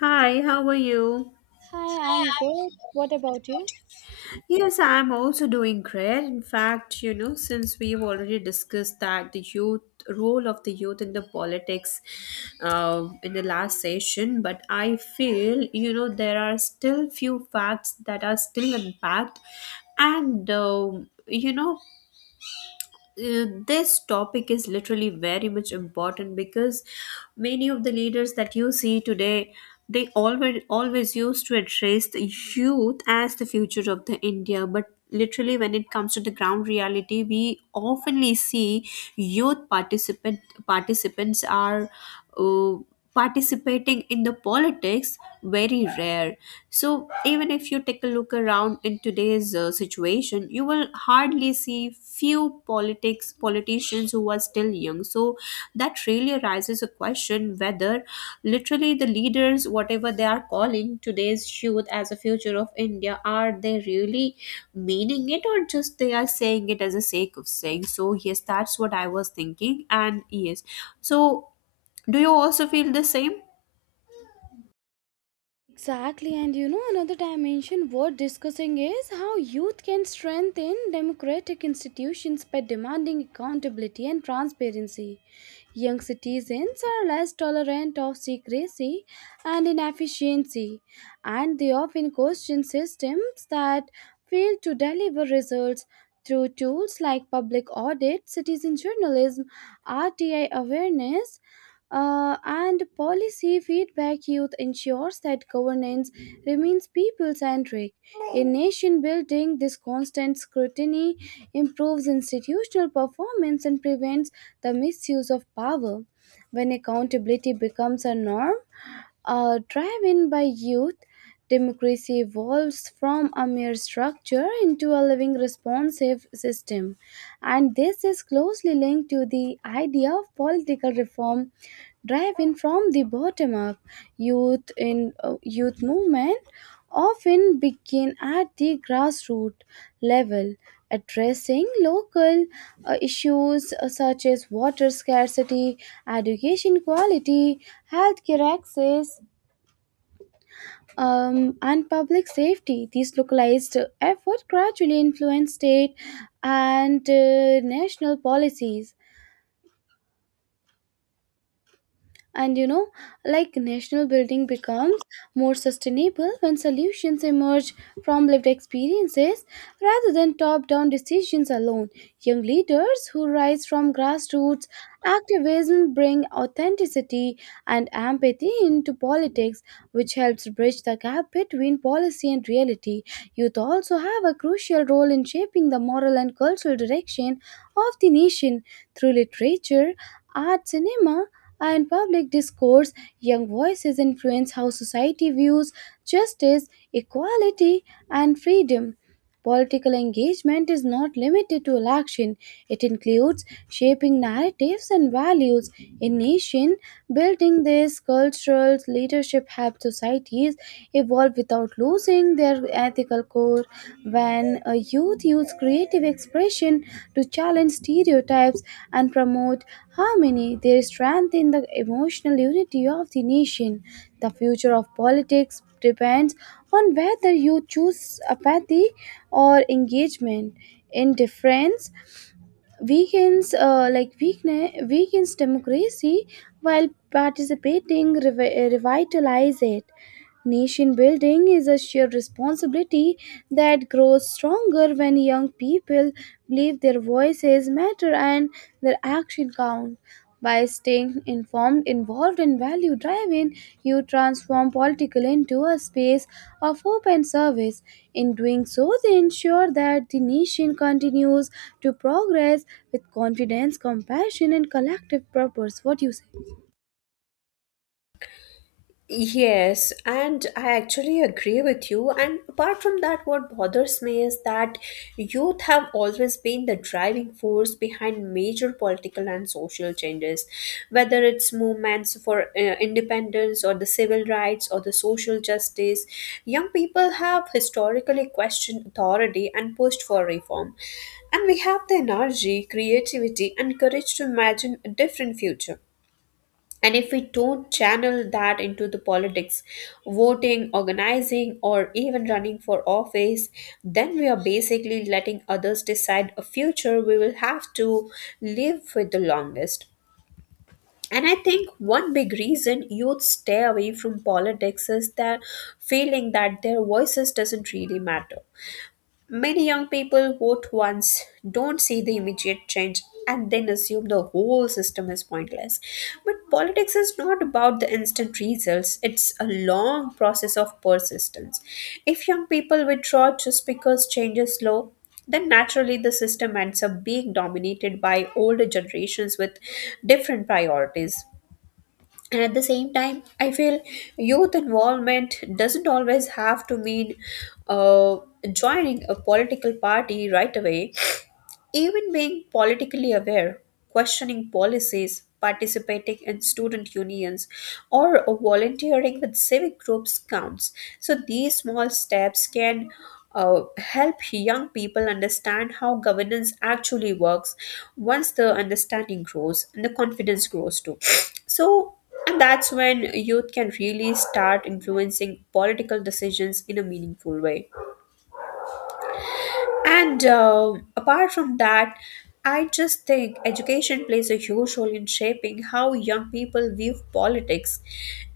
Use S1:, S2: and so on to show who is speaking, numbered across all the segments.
S1: Hi, how are you?
S2: Hi, I'm good. What about you?
S1: Yes, I'm also doing great. In fact, since we've already discussed that the youth role of the youth in the politics in the last session, but I feel there are still few facts that are still unpacked, and this topic is literally very much important because many of the leaders that you see today they always used to address the youth as the future of the India. But literally, when it comes to the ground reality, we oftenly see youth participants are uh, participating in the politics very rare. So, even if you take a look around in today's situation, you will hardly see few politics politicians who are still young. So, that really raises a question whether literally the leaders, whatever they are calling today's youth as a future of India, are they really meaning it or just they are saying it as a sake of saying? So, yes, that's what I was thinking. And yes, so do you also feel the same?
S2: Exactly, and you know, another dimension worth discussing is how youth can strengthen democratic institutions by demanding accountability and transparency. Young citizens are less tolerant of secrecy and inefficiency, and they often question systems that fail to deliver results through tools like public audit, citizen journalism, RTI awareness, and policy feedback youth ensures that governance remains people centric. In nation building, this constant scrutiny improves institutional performance and prevents the misuse of power. When accountability becomes a norm, a drive in by youth, democracy evolves from a mere structure into a living responsive system. And this is closely linked to the idea of political reform drive in from the bottom up, youth movement often begin at the grassroots level, addressing local issues such as water scarcity, education quality, healthcare access, and public safety. These localized efforts gradually influence state and national policies. And like national building becomes more sustainable when solutions emerge from lived experiences rather than top down decisions alone. Young leaders who rise from grassroots activism bring authenticity and empathy into politics, which helps bridge the gap between policy and reality. Youth also have a crucial role in shaping the moral and cultural direction of the nation through literature, art, cinema, and public discourse. Young voices influence how society views justice, equality, and freedom. Political engagement is not limited to election. It includes shaping narratives and values in nation building. This cultural leadership helps societies evolve without losing their ethical core. When a youth use creative expression to challenge stereotypes and promote harmony, they strengthen the emotional unity of the nation. The future of politics depends on whether you choose apathy or engagement. Indifference weakens democracy, while participating revitalize it. Nation building is a shared responsibility that grows stronger when young people believe their voices matter and their action count. By staying informed, involved, and value driven, you transform political into a space of hope and service. In doing so, they ensure that the nation continues to progress with confidence, compassion, and collective purpose. What do you say?
S1: Yes, and I actually agree with you. And apart from that, what bothers me is that youth have always been the driving force behind major political and social changes, whether it's movements for independence or the civil rights or the social justice. Young people have historically questioned authority and pushed for reform, and we have the energy, creativity, and courage to imagine a different future. And if we don't channel that into the politics, voting, organizing, or even running for office, then we are basically letting others decide a future we will have to live with the longest. And I think one big reason youth stay away from politics is that feeling that their voices doesn't really matter. Many young people vote once, don't see the immediate change, and then assume the whole system is pointless. But politics is not about the instant results, it's a long process of persistence. If young people withdraw just because change is slow, then naturally the system ends up being dominated by older generations with different priorities. And at the same time, I feel youth involvement doesn't always have to mean uh, joining a political party right away. Even being politically aware, questioning policies, participating in student unions, or volunteering with civic groups counts. So these small steps can help young people understand how governance actually works. Once the understanding grows, and the confidence grows too. So, and that's when youth can really start influencing political decisions in a meaningful way. And apart from that, I just think education plays a huge role in shaping how young people view politics.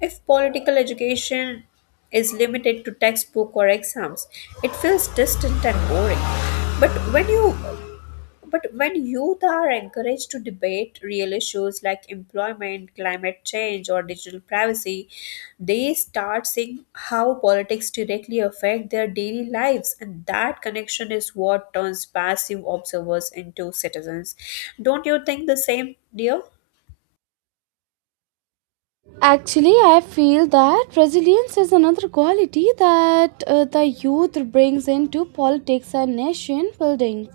S1: If political education is limited to textbook or exams, it feels distant and boring. But when you but when youth are encouraged to debate real issues like employment, climate change, or digital privacy, they start seeing how politics directly affect their daily lives, and that connection is what turns passive observers into citizens. Don't you think the same, dear?
S2: Actually, I feel that resilience is another quality that the youth brings into politics and nation building.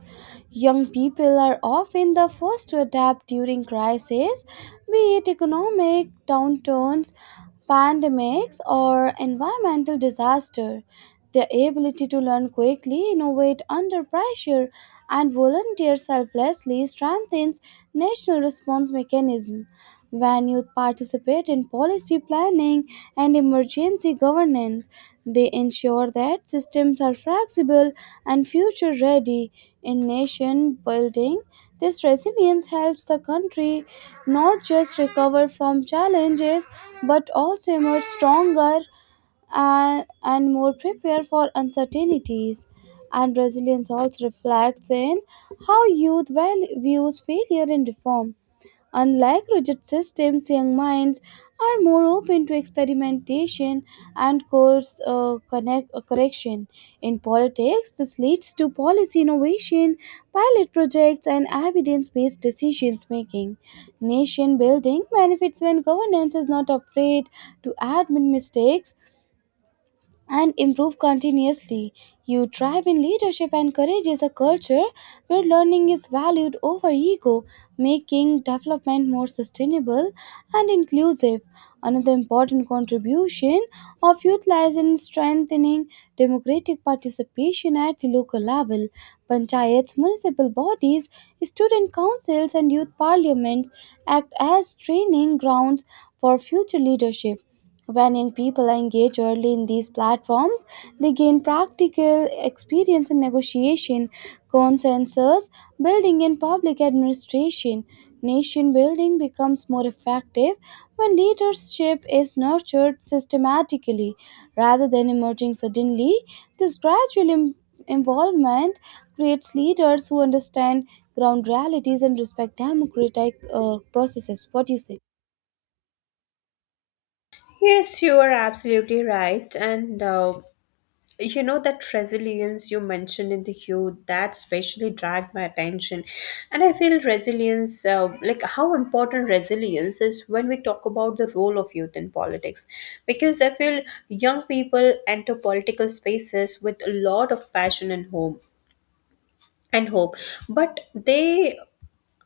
S2: Young people are often the first to adapt during crises, be it economic downturns, pandemics, or environmental disaster. Their ability to learn quickly, innovate under pressure, and volunteer selflessly strengthens national response mechanism. When youth participate in policy planning and emergency governance, they ensure that systems are flexible and future ready. In nation building, this resilience helps the country not just recover from challenges but also emerge stronger and more prepared for uncertainties. And resilience also reflects in how youth views failure and reform. Unlike rigid systems, young minds are more open to experimentation and course correction. In politics, this leads to policy innovation, pilot projects, and evidence based decisions making. Nation building benefits when governance is not afraid to admit mistakes and improve continuously. You thrive in leadership, and courage is a culture where learning is valued over ego, making development more sustainable and inclusive. Another important contribution of youth lies in strengthening democratic participation at the local level. Panchayats, municipal bodies, student councils, and youth parliaments act as training grounds for future leadership. When young people engage early in these platforms, they gain practical experience in negotiation, consensus building, and public administration. Nation building becomes more effective when leadership is nurtured systematically rather than emerging suddenly. This gradual involvement creates leaders who understand ground realities and respect democratic processes. What do you say?
S1: Yes, you are absolutely right, and. You know that resilience you mentioned in the youth that specially dragged my attention. And I feel resilience, like how important resilience is when we talk about the role of youth in politics, because I feel young people enter political spaces with a lot of passion and hope, but they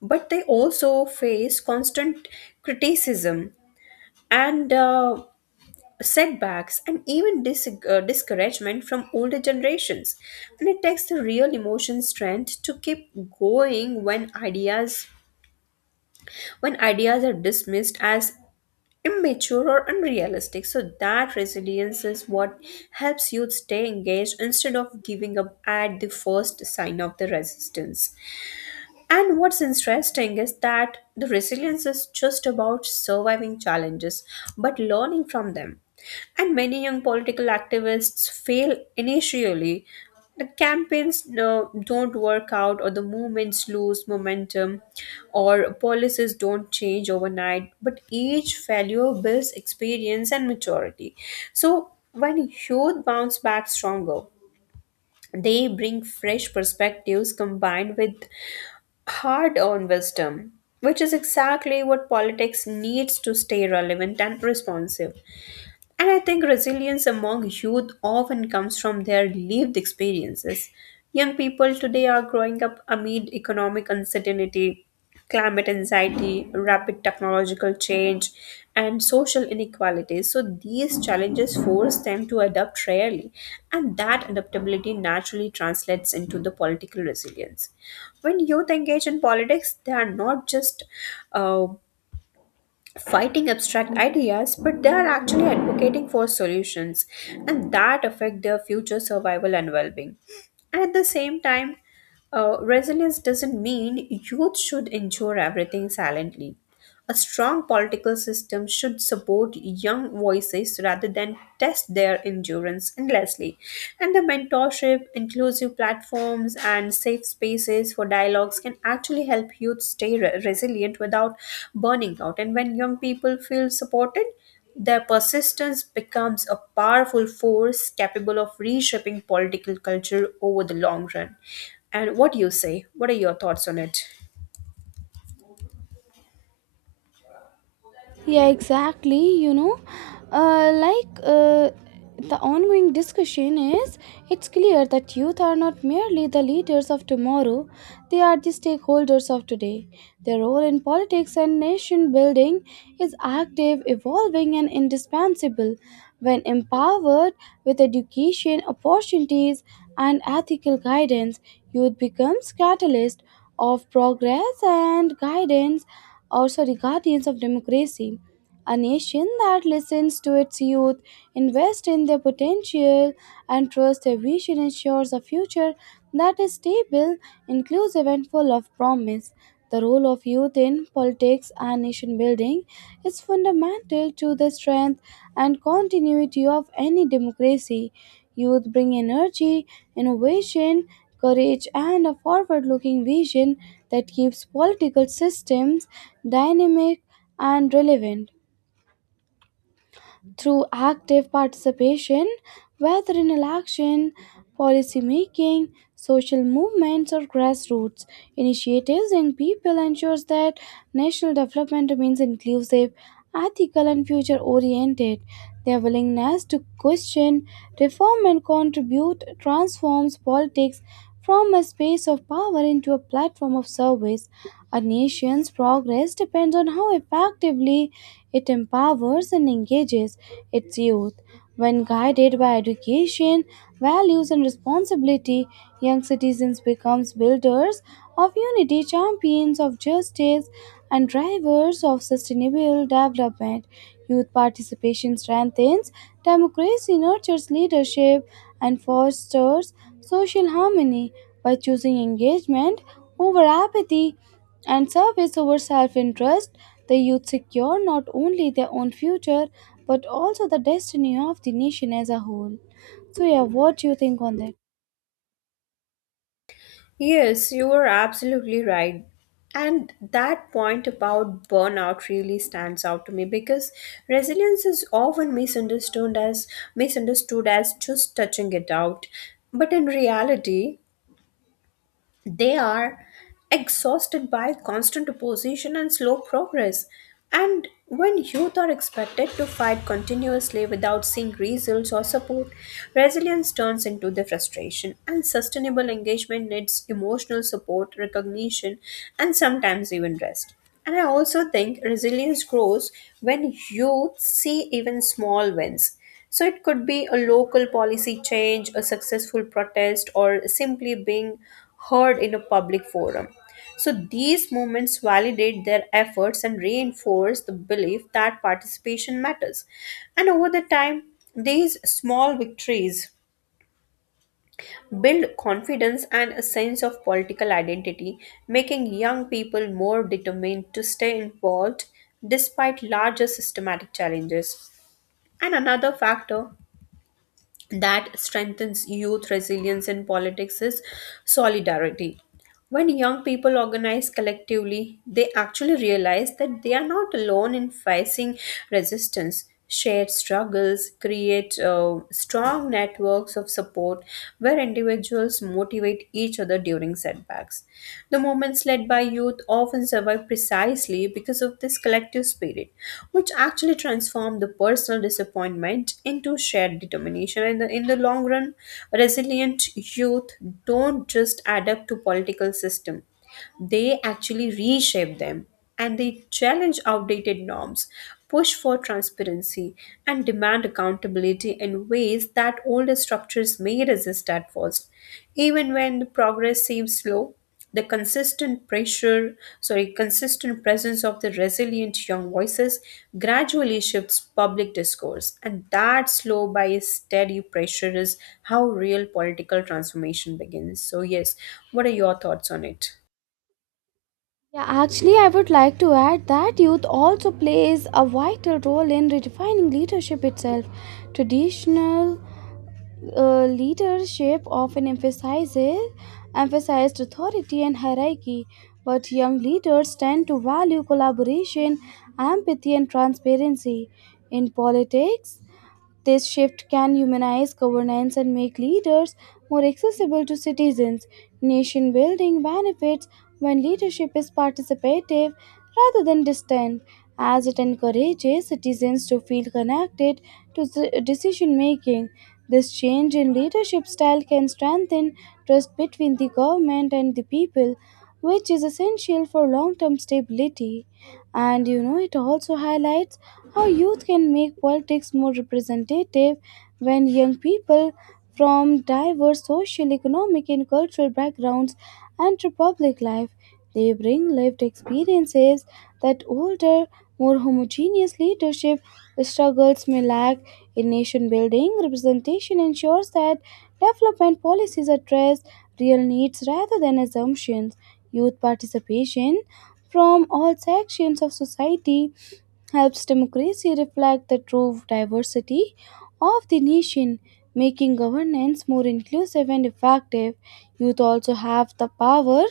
S1: also face constant criticism and setbacks and even discouragement from older generations. And it takes the real emotion strength to keep going when ideas are dismissed as immature or unrealistic. So that resilience is what helps youth stay engaged instead of giving up at the first sign of the resistance. And what's interesting is that the resilience is just about surviving challenges, but learning from them. And many young political activists fail initially. The campaigns no, don't work out, or the movements lose momentum, or policies don't change overnight. But each failure builds experience and maturity. So, when youth bounce back stronger, they bring fresh perspectives combined with hard earned wisdom, which is exactly what politics needs to stay relevant and responsive. And I think resilience among youth often comes from their lived experiences. Young people today are growing up amid economic uncertainty, climate anxiety, rapid technological change, and social inequalities. So these challenges force them to adapt rarely, and that adaptability naturally translates into the political resilience. When youth engage in politics, they are not just uh, fighting abstract ideas, but they are actually advocating for solutions and that affect their future survival and well-being. And at the same time, resilience doesn't mean youth should endure everything silently. A strong political system should support young voices rather than test their endurance endlessly. And the mentorship, inclusive platforms, and safe spaces for dialogues can actually help youth stay resilient without burning out. And when young people feel supported, their persistence becomes a powerful force capable of reshaping political culture over the long run. And what do you say? What are your thoughts on it?
S2: Yeah, exactly. You know, like, the ongoing discussion is, it's clear that youth are not merely the leaders of tomorrow, they are the stakeholders of today. Their role in politics and nation building is active, evolving, and indispensable. When empowered with education, opportunities, and ethical guidance, youth becomes catalyst of progress and guidance, also the guardians of democracy. A nation that listens to its youth, invests in their potential, and trusts their vision ensures a future that is stable, inclusive, and full of promise. The role of youth in politics and nation building is fundamental to the strength and continuity of any democracy. Youth bring energy, innovation, courage, and a forward looking vision that keeps political systems dynamic and relevant. Through active participation, whether in election, policy making, social movements, or grassroots initiatives, young people ensures that national development remains inclusive, ethical, and future oriented. Their willingness to question, reform, and contribute transforms politics from a space of power into a platform of service. A nation's progress depends on how effectively it empowers and engages its youth. When guided by education, values, and responsibility, young citizens become builders of unity, champions of justice, and drivers of sustainable development. Youth participation strengthens democracy, nurtures leadership, and fosters social harmony by choosing engagement over apathy and service over self interest. The youth secure not only their own future but also the destiny of the nation as a whole. So, yeah, what do you think on that?
S1: Yes, you are absolutely right. And that point about burnout really stands out to me because resilience is often misunderstood as just touching it out. But in reality, they are exhausted by constant opposition and slow progress. And when youth are expected to fight continuously without seeing results or support, resilience turns into the frustration. And sustainable engagement needs emotional support, recognition, and sometimes even rest. And I also think resilience grows when youth see even small wins. So it could be a local policy change, a successful protest, or simply being heard in a public forum. So these movements validate their efforts and reinforce the belief that participation matters. And over the time, these small victories build confidence and a sense of political identity, making young people more determined to stay involved despite larger systematic challenges. And another factor that strengthens youth resilience in politics is solidarity. When young people organize collectively, they actually realize that they are not alone in facing resistance. Shared struggles create strong networks of support where individuals motivate each other during setbacks. The movements led by youth often survive precisely because of this collective spirit, which actually transformed the personal disappointment into shared determination. And in the long run, resilient youth don't just adapt to political system; they actually reshape them, and they challenge outdated norms, push for transparency, and demand accountability in ways that older structures may resist at first. Even when the progress seems slow, the consistent pressure sorry consistent presence of the resilient young voices gradually shifts public discourse. And that slow by steady pressure is how real political transformation begins. So yes, what are your thoughts on it?
S2: Yeah, actually, I would like to add that youth also plays a vital role in redefining leadership itself. Traditional leadership often emphasizes emphasized authority and hierarchy, but young leaders tend to value collaboration, empathy, and transparency. In politics, this shift can humanize governance and make leaders more accessible to citizens. Nation building benefits when leadership is participative rather than distant, as it encourages citizens to feel connected to the decision making. This change in leadership style can strengthen trust between the government and the people, which is essential for long term stability. And you know, it also highlights how youth can make politics more representative when young people from diverse social, economic, and cultural backgrounds enter public life. They bring lived experiences that older, more homogeneous leadership struggles may lack. In nation building, representation ensures that development policies address real needs rather than assumptions. Youth participation from all sections of society helps democracy reflect the true diversity of the nation, making governance more inclusive and effective. Youth also have the power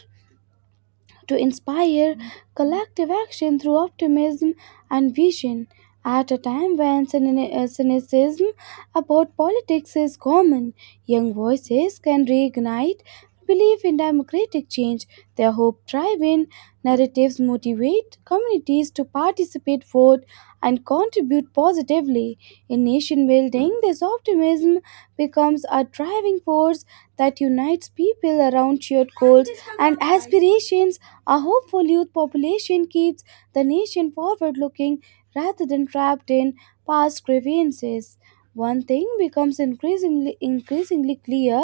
S2: to inspire collective action through optimism and vision. At a time when cynicism about politics is common, young voices can reignite belief in democratic change. Their hope driven narratives motivate communities to participate, vote, and contribute positively. In nation building, this optimism becomes a driving force that unites people around shared goals and aspirations. A hopeful youth population keeps the nation forward looking rather than trapped in past grievances. One thing becomes increasingly clear: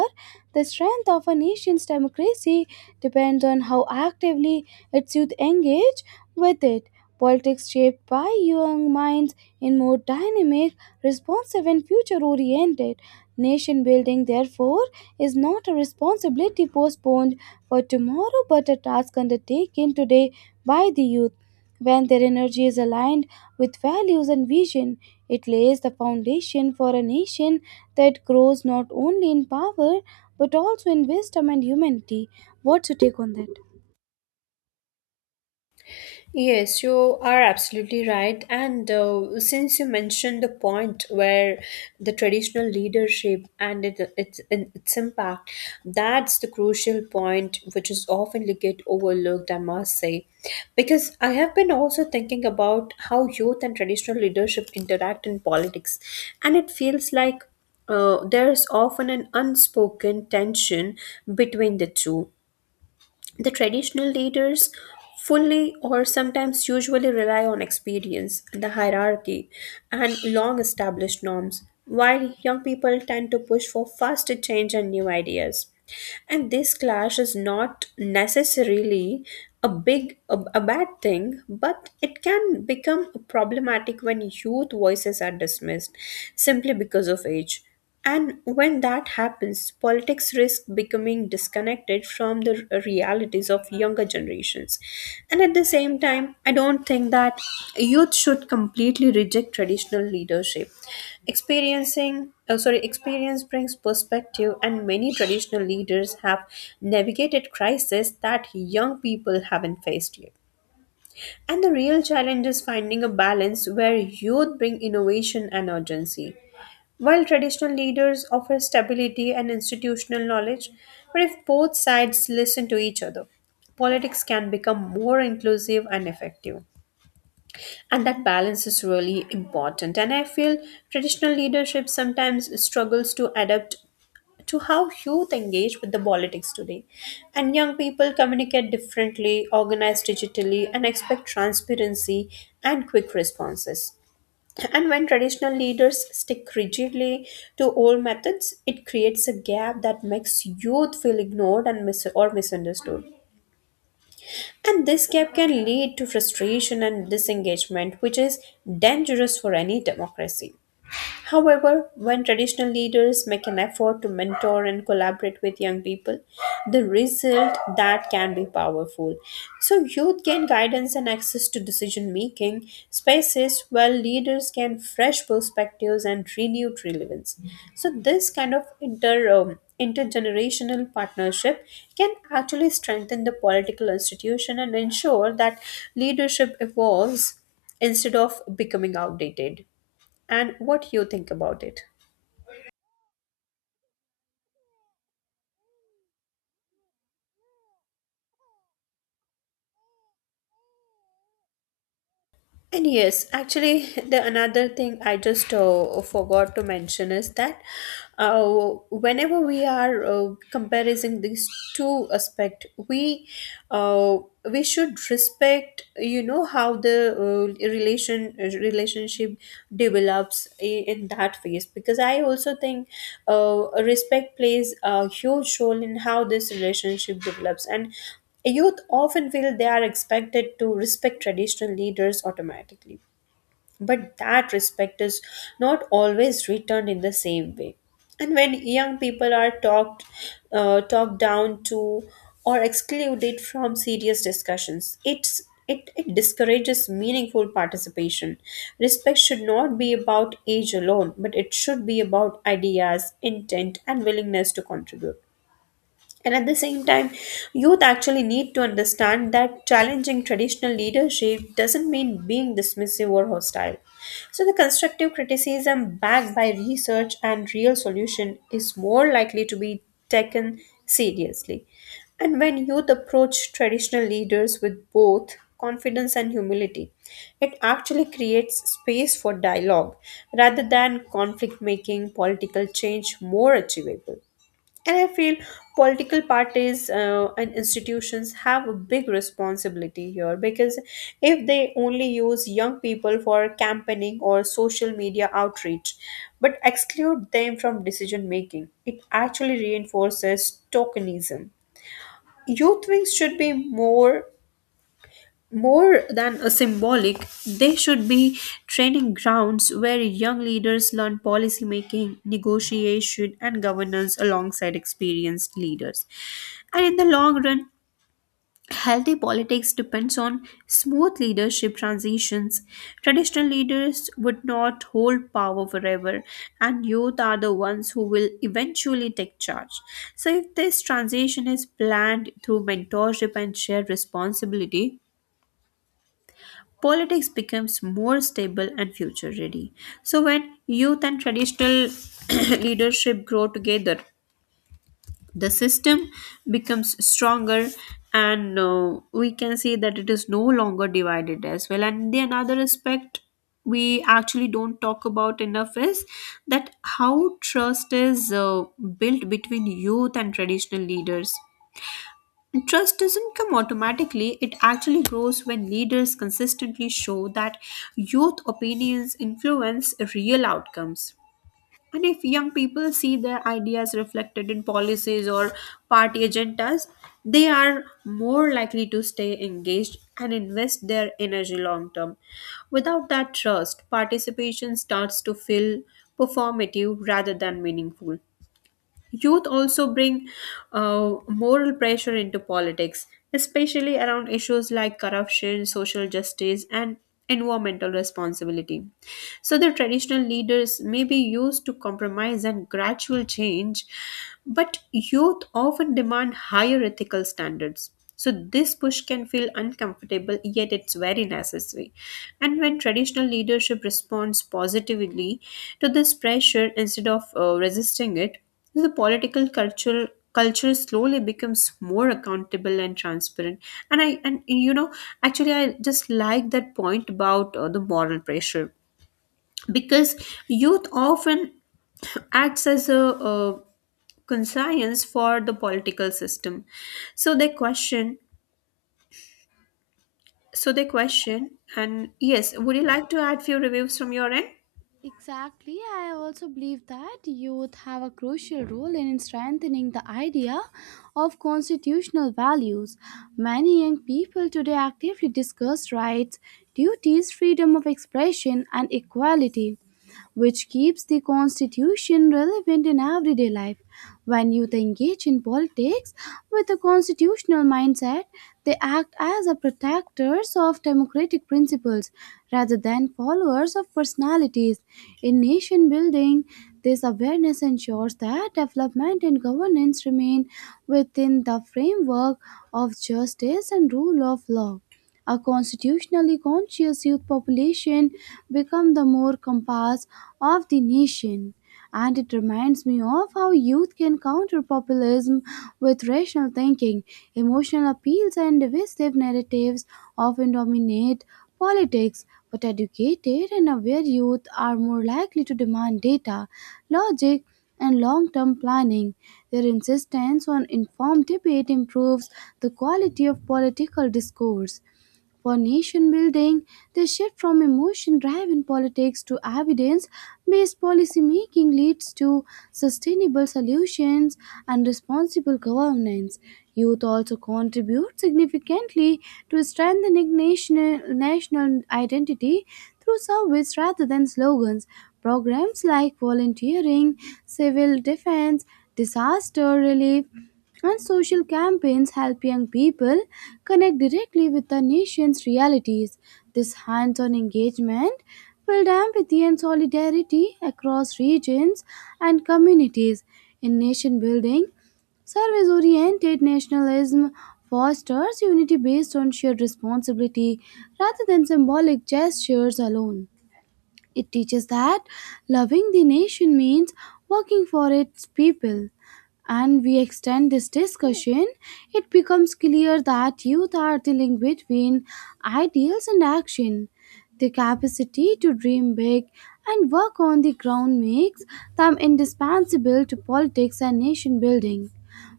S2: the strength of a nation's democracy depends on how actively its youth engage with it. Politics shaped by young minds in more dynamic, responsive, and future oriented. Nation building, therefore, is not a responsibility postponed for tomorrow but a task undertaken today by the youth. When their energy is aligned with values and vision, it lays the foundation for a nation that grows not only in power but also in wisdom and humanity. What's your take on that?
S1: Yes, you are absolutely right. And since you mentioned the point where the traditional leadership and its impact, that's the crucial point which is often get overlooked, I must say. Because I have been also thinking about how youth and traditional leadership interact in politics, and it feels like there is often an unspoken tension between the two. The traditional leaders fully or sometimes usually rely on experience, the hierarchy, and long established norms, while young people tend to push for faster change and new ideas. And this clash is not necessarily a bad thing, but it can become problematic when youth voices are dismissed simply because of age. And when that happens, politics risk becoming disconnected from the realities of younger generations. And at the same time, I don't think that youth should completely reject traditional leadership. Experience brings perspective, and many traditional leaders have navigated crises that young people haven't faced yet. And the real challenge is finding a balance where youth bring innovation and urgency, while traditional leaders offer stability and institutional knowledge. But if both sides listen to each other, politics can become more inclusive and effective. And that balance is really important. And I feel traditional leadership sometimes struggles to adapt to how youth engage with the politics today. And young people communicate differently, organize digitally, and expect transparency and quick responses. And when traditional leaders stick rigidly to old methods, it creates a gap that makes youth feel ignored and mis- or misunderstood. And this gap can lead to frustration and disengagement, which is dangerous for any democracy. However, when traditional leaders make an effort to mentor and collaborate with young people, the result that can be powerful. So youth gain guidance and access to decision making spaces, while leaders gain fresh perspectives and renewed relevance. So this kind of intergenerational partnership can actually strengthen the political institution and ensure that leadership evolves instead of becoming outdated. And what you think about it. And yes, actually, the another thing I just forgot to mention is that uh, whenever we are comparing these two aspect, uh, we should respect how the relationship develops in that phase, because I also think respect plays a huge role in how this relationship develops. And youth often feel they are expected to respect traditional leaders automatically, but that respect is not always returned in the same way. And when young people are talked down to or excluded from serious discussions, it discourages meaningful participation. Respect should not be about age alone, but it should be about ideas, intent, and willingness to contribute. And at the same time, youth actually need to understand that challenging traditional leadership doesn't mean being dismissive or hostile. So the constructive criticism backed by research and real solution is more likely to be taken seriously. And when youth approach traditional leaders with both confidence and humility, it actually creates space for dialogue rather than conflict, making political change more achievable. And I feel political parties and institutions have a big responsibility here, because if they only use young people for campaigning or social media outreach but exclude them from decision making, it actually reinforces tokenism. Youth wings should be more than a symbolic, they should be training grounds where young leaders learn policy making, negotiation, and governance alongside experienced leaders. And in the long run, healthy politics depends on smooth leadership transitions. Traditional leaders would not hold power forever, and youth are the ones who will eventually take charge. So if this transition is planned through mentorship and shared responsibility, politics becomes more stable and future ready. So when youth and traditional leadership grow together, the system becomes stronger, and we can see that it is no longer divided as well. And the another aspect we actually don't talk about enough is that how trust is built between youth and traditional leaders. And trust doesn't come automatically, it actually grows when leaders consistently show that youth opinions influence real outcomes. And if young people see their ideas reflected in policies or party agendas, they are more likely to stay engaged and invest their energy long term. Without that trust, participation starts to feel performative rather than meaningful. Youth also bring moral pressure into politics, especially around issues like corruption, social justice, and environmental responsibility. So the traditional leaders may be used to compromise and gradual change, but youth often demand higher ethical standards. So this push can feel uncomfortable, yet it's very necessary. And when traditional leadership responds positively to this pressure instead of resisting it, the political cultural culture slowly becomes more accountable and transparent. And I, and you know, actually I just like that point about the moral pressure, because youth often acts as a, conscience for the political system, so they question, so they question and yes, would you like to add few reviews from your end?
S2: Exactly. I also believe that youth have a crucial role in strengthening the idea of constitutional values. Many young people today actively discuss rights, duties, freedom of expression, and equality, which keeps the Constitution relevant in everyday life. When youth engage in politics with a constitutional mindset, they act as a protectors of democratic principles rather than followers of personalities. In nation building, this awareness ensures that development and governance remain within the framework of justice and rule of law. A constitutionally conscious youth population become the more compass of the nation. And it reminds me of how youth can counter populism with rational thinking. Emotional appeals and divisive narratives often dominate politics, but educated and aware youth are more likely to demand data, logic, and long term planning. Their insistence on informed debate improves the quality of political discourse. For nation building, the shift from emotion driven politics to evidence based policymaking leads to sustainable solutions and responsible governance. Youth also contribute significantly to strengthening national identity through service rather than slogans. Programs like volunteering, civil defense, disaster relief, and social campaigns help young people connect directly with the nation's realities. This hands on engagement builds empathy and solidarity across regions and communities. In nation building, service oriented nationalism fosters unity based on shared responsibility rather than symbolic gestures alone. It teaches that loving the nation means working for its people. And we extend this discussion, it becomes clear that youth are the link between ideals and action. The capacity to dream big and work on the ground makes them indispensable to politics and nation building.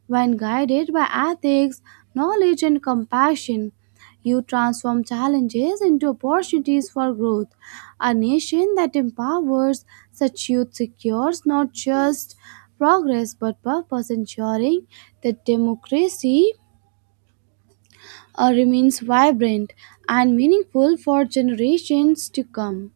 S2: When guided by ethics, knowledge, and compassion, you transform challenges into opportunities for growth. A nation that empowers such youth secures not just progress but purpose, ensuring that democracy remains vibrant and meaningful for generations to come.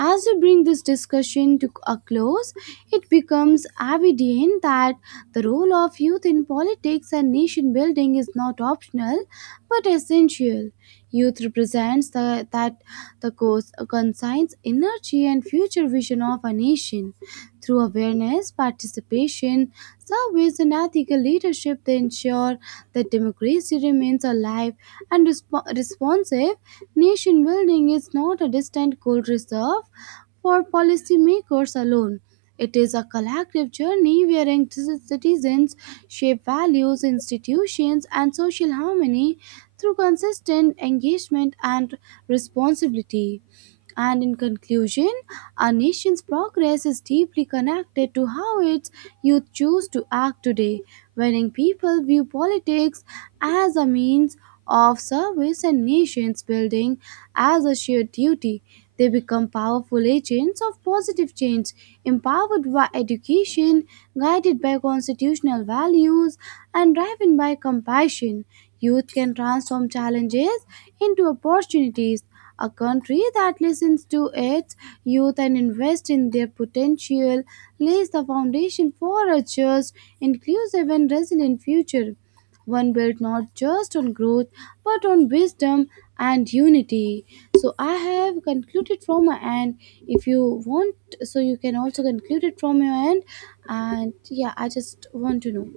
S2: As we bring this discussion to a close, it becomes evident that the role of youth in politics and nation building is not optional but essential. Youth represents the cause, conscience, energy, and future vision of a nation. Through awareness, participation, service, and ethical leadership, they ensure that democracy remains alive and responsive. Nation building is not a distant goal reserved for policymakers alone. It is a collective journey wherein citizens shape values, institutions, and social harmony through consistent engagement and responsibility. And in conclusion, a nation's progress is deeply connected to how its youth choose to act today. When young people view politics as a means of service and nation's building as a shared duty, they become powerful agents of positive change. Empowered by education, guided by constitutional values, and driven by compassion, youth can transform challenges into opportunities. A country that listens to its youth and invests in their potential lays the foundation for a just, inclusive, and resilient future. One built not just on growth but on wisdom and unity. So I have concluded from my end. If you want, so you can also conclude it from your end. And yeah, I just want to know.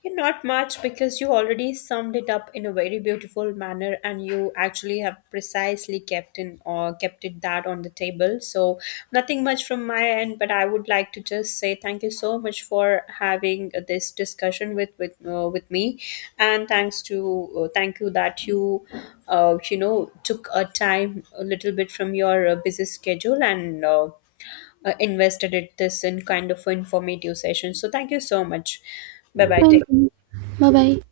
S1: Yeah, not much, because you already summed it up in a very beautiful manner and you actually have precisely kept in, or kept it that on the table. So nothing much from my end, but I would like to just say thank you so much for having this discussion with me, and thanks to thank you that you you know took a time a little bit from your busy schedule, and invested it this in kind of informative session. So thank you so much. Bye bye.
S2: Thank you. Bye bye.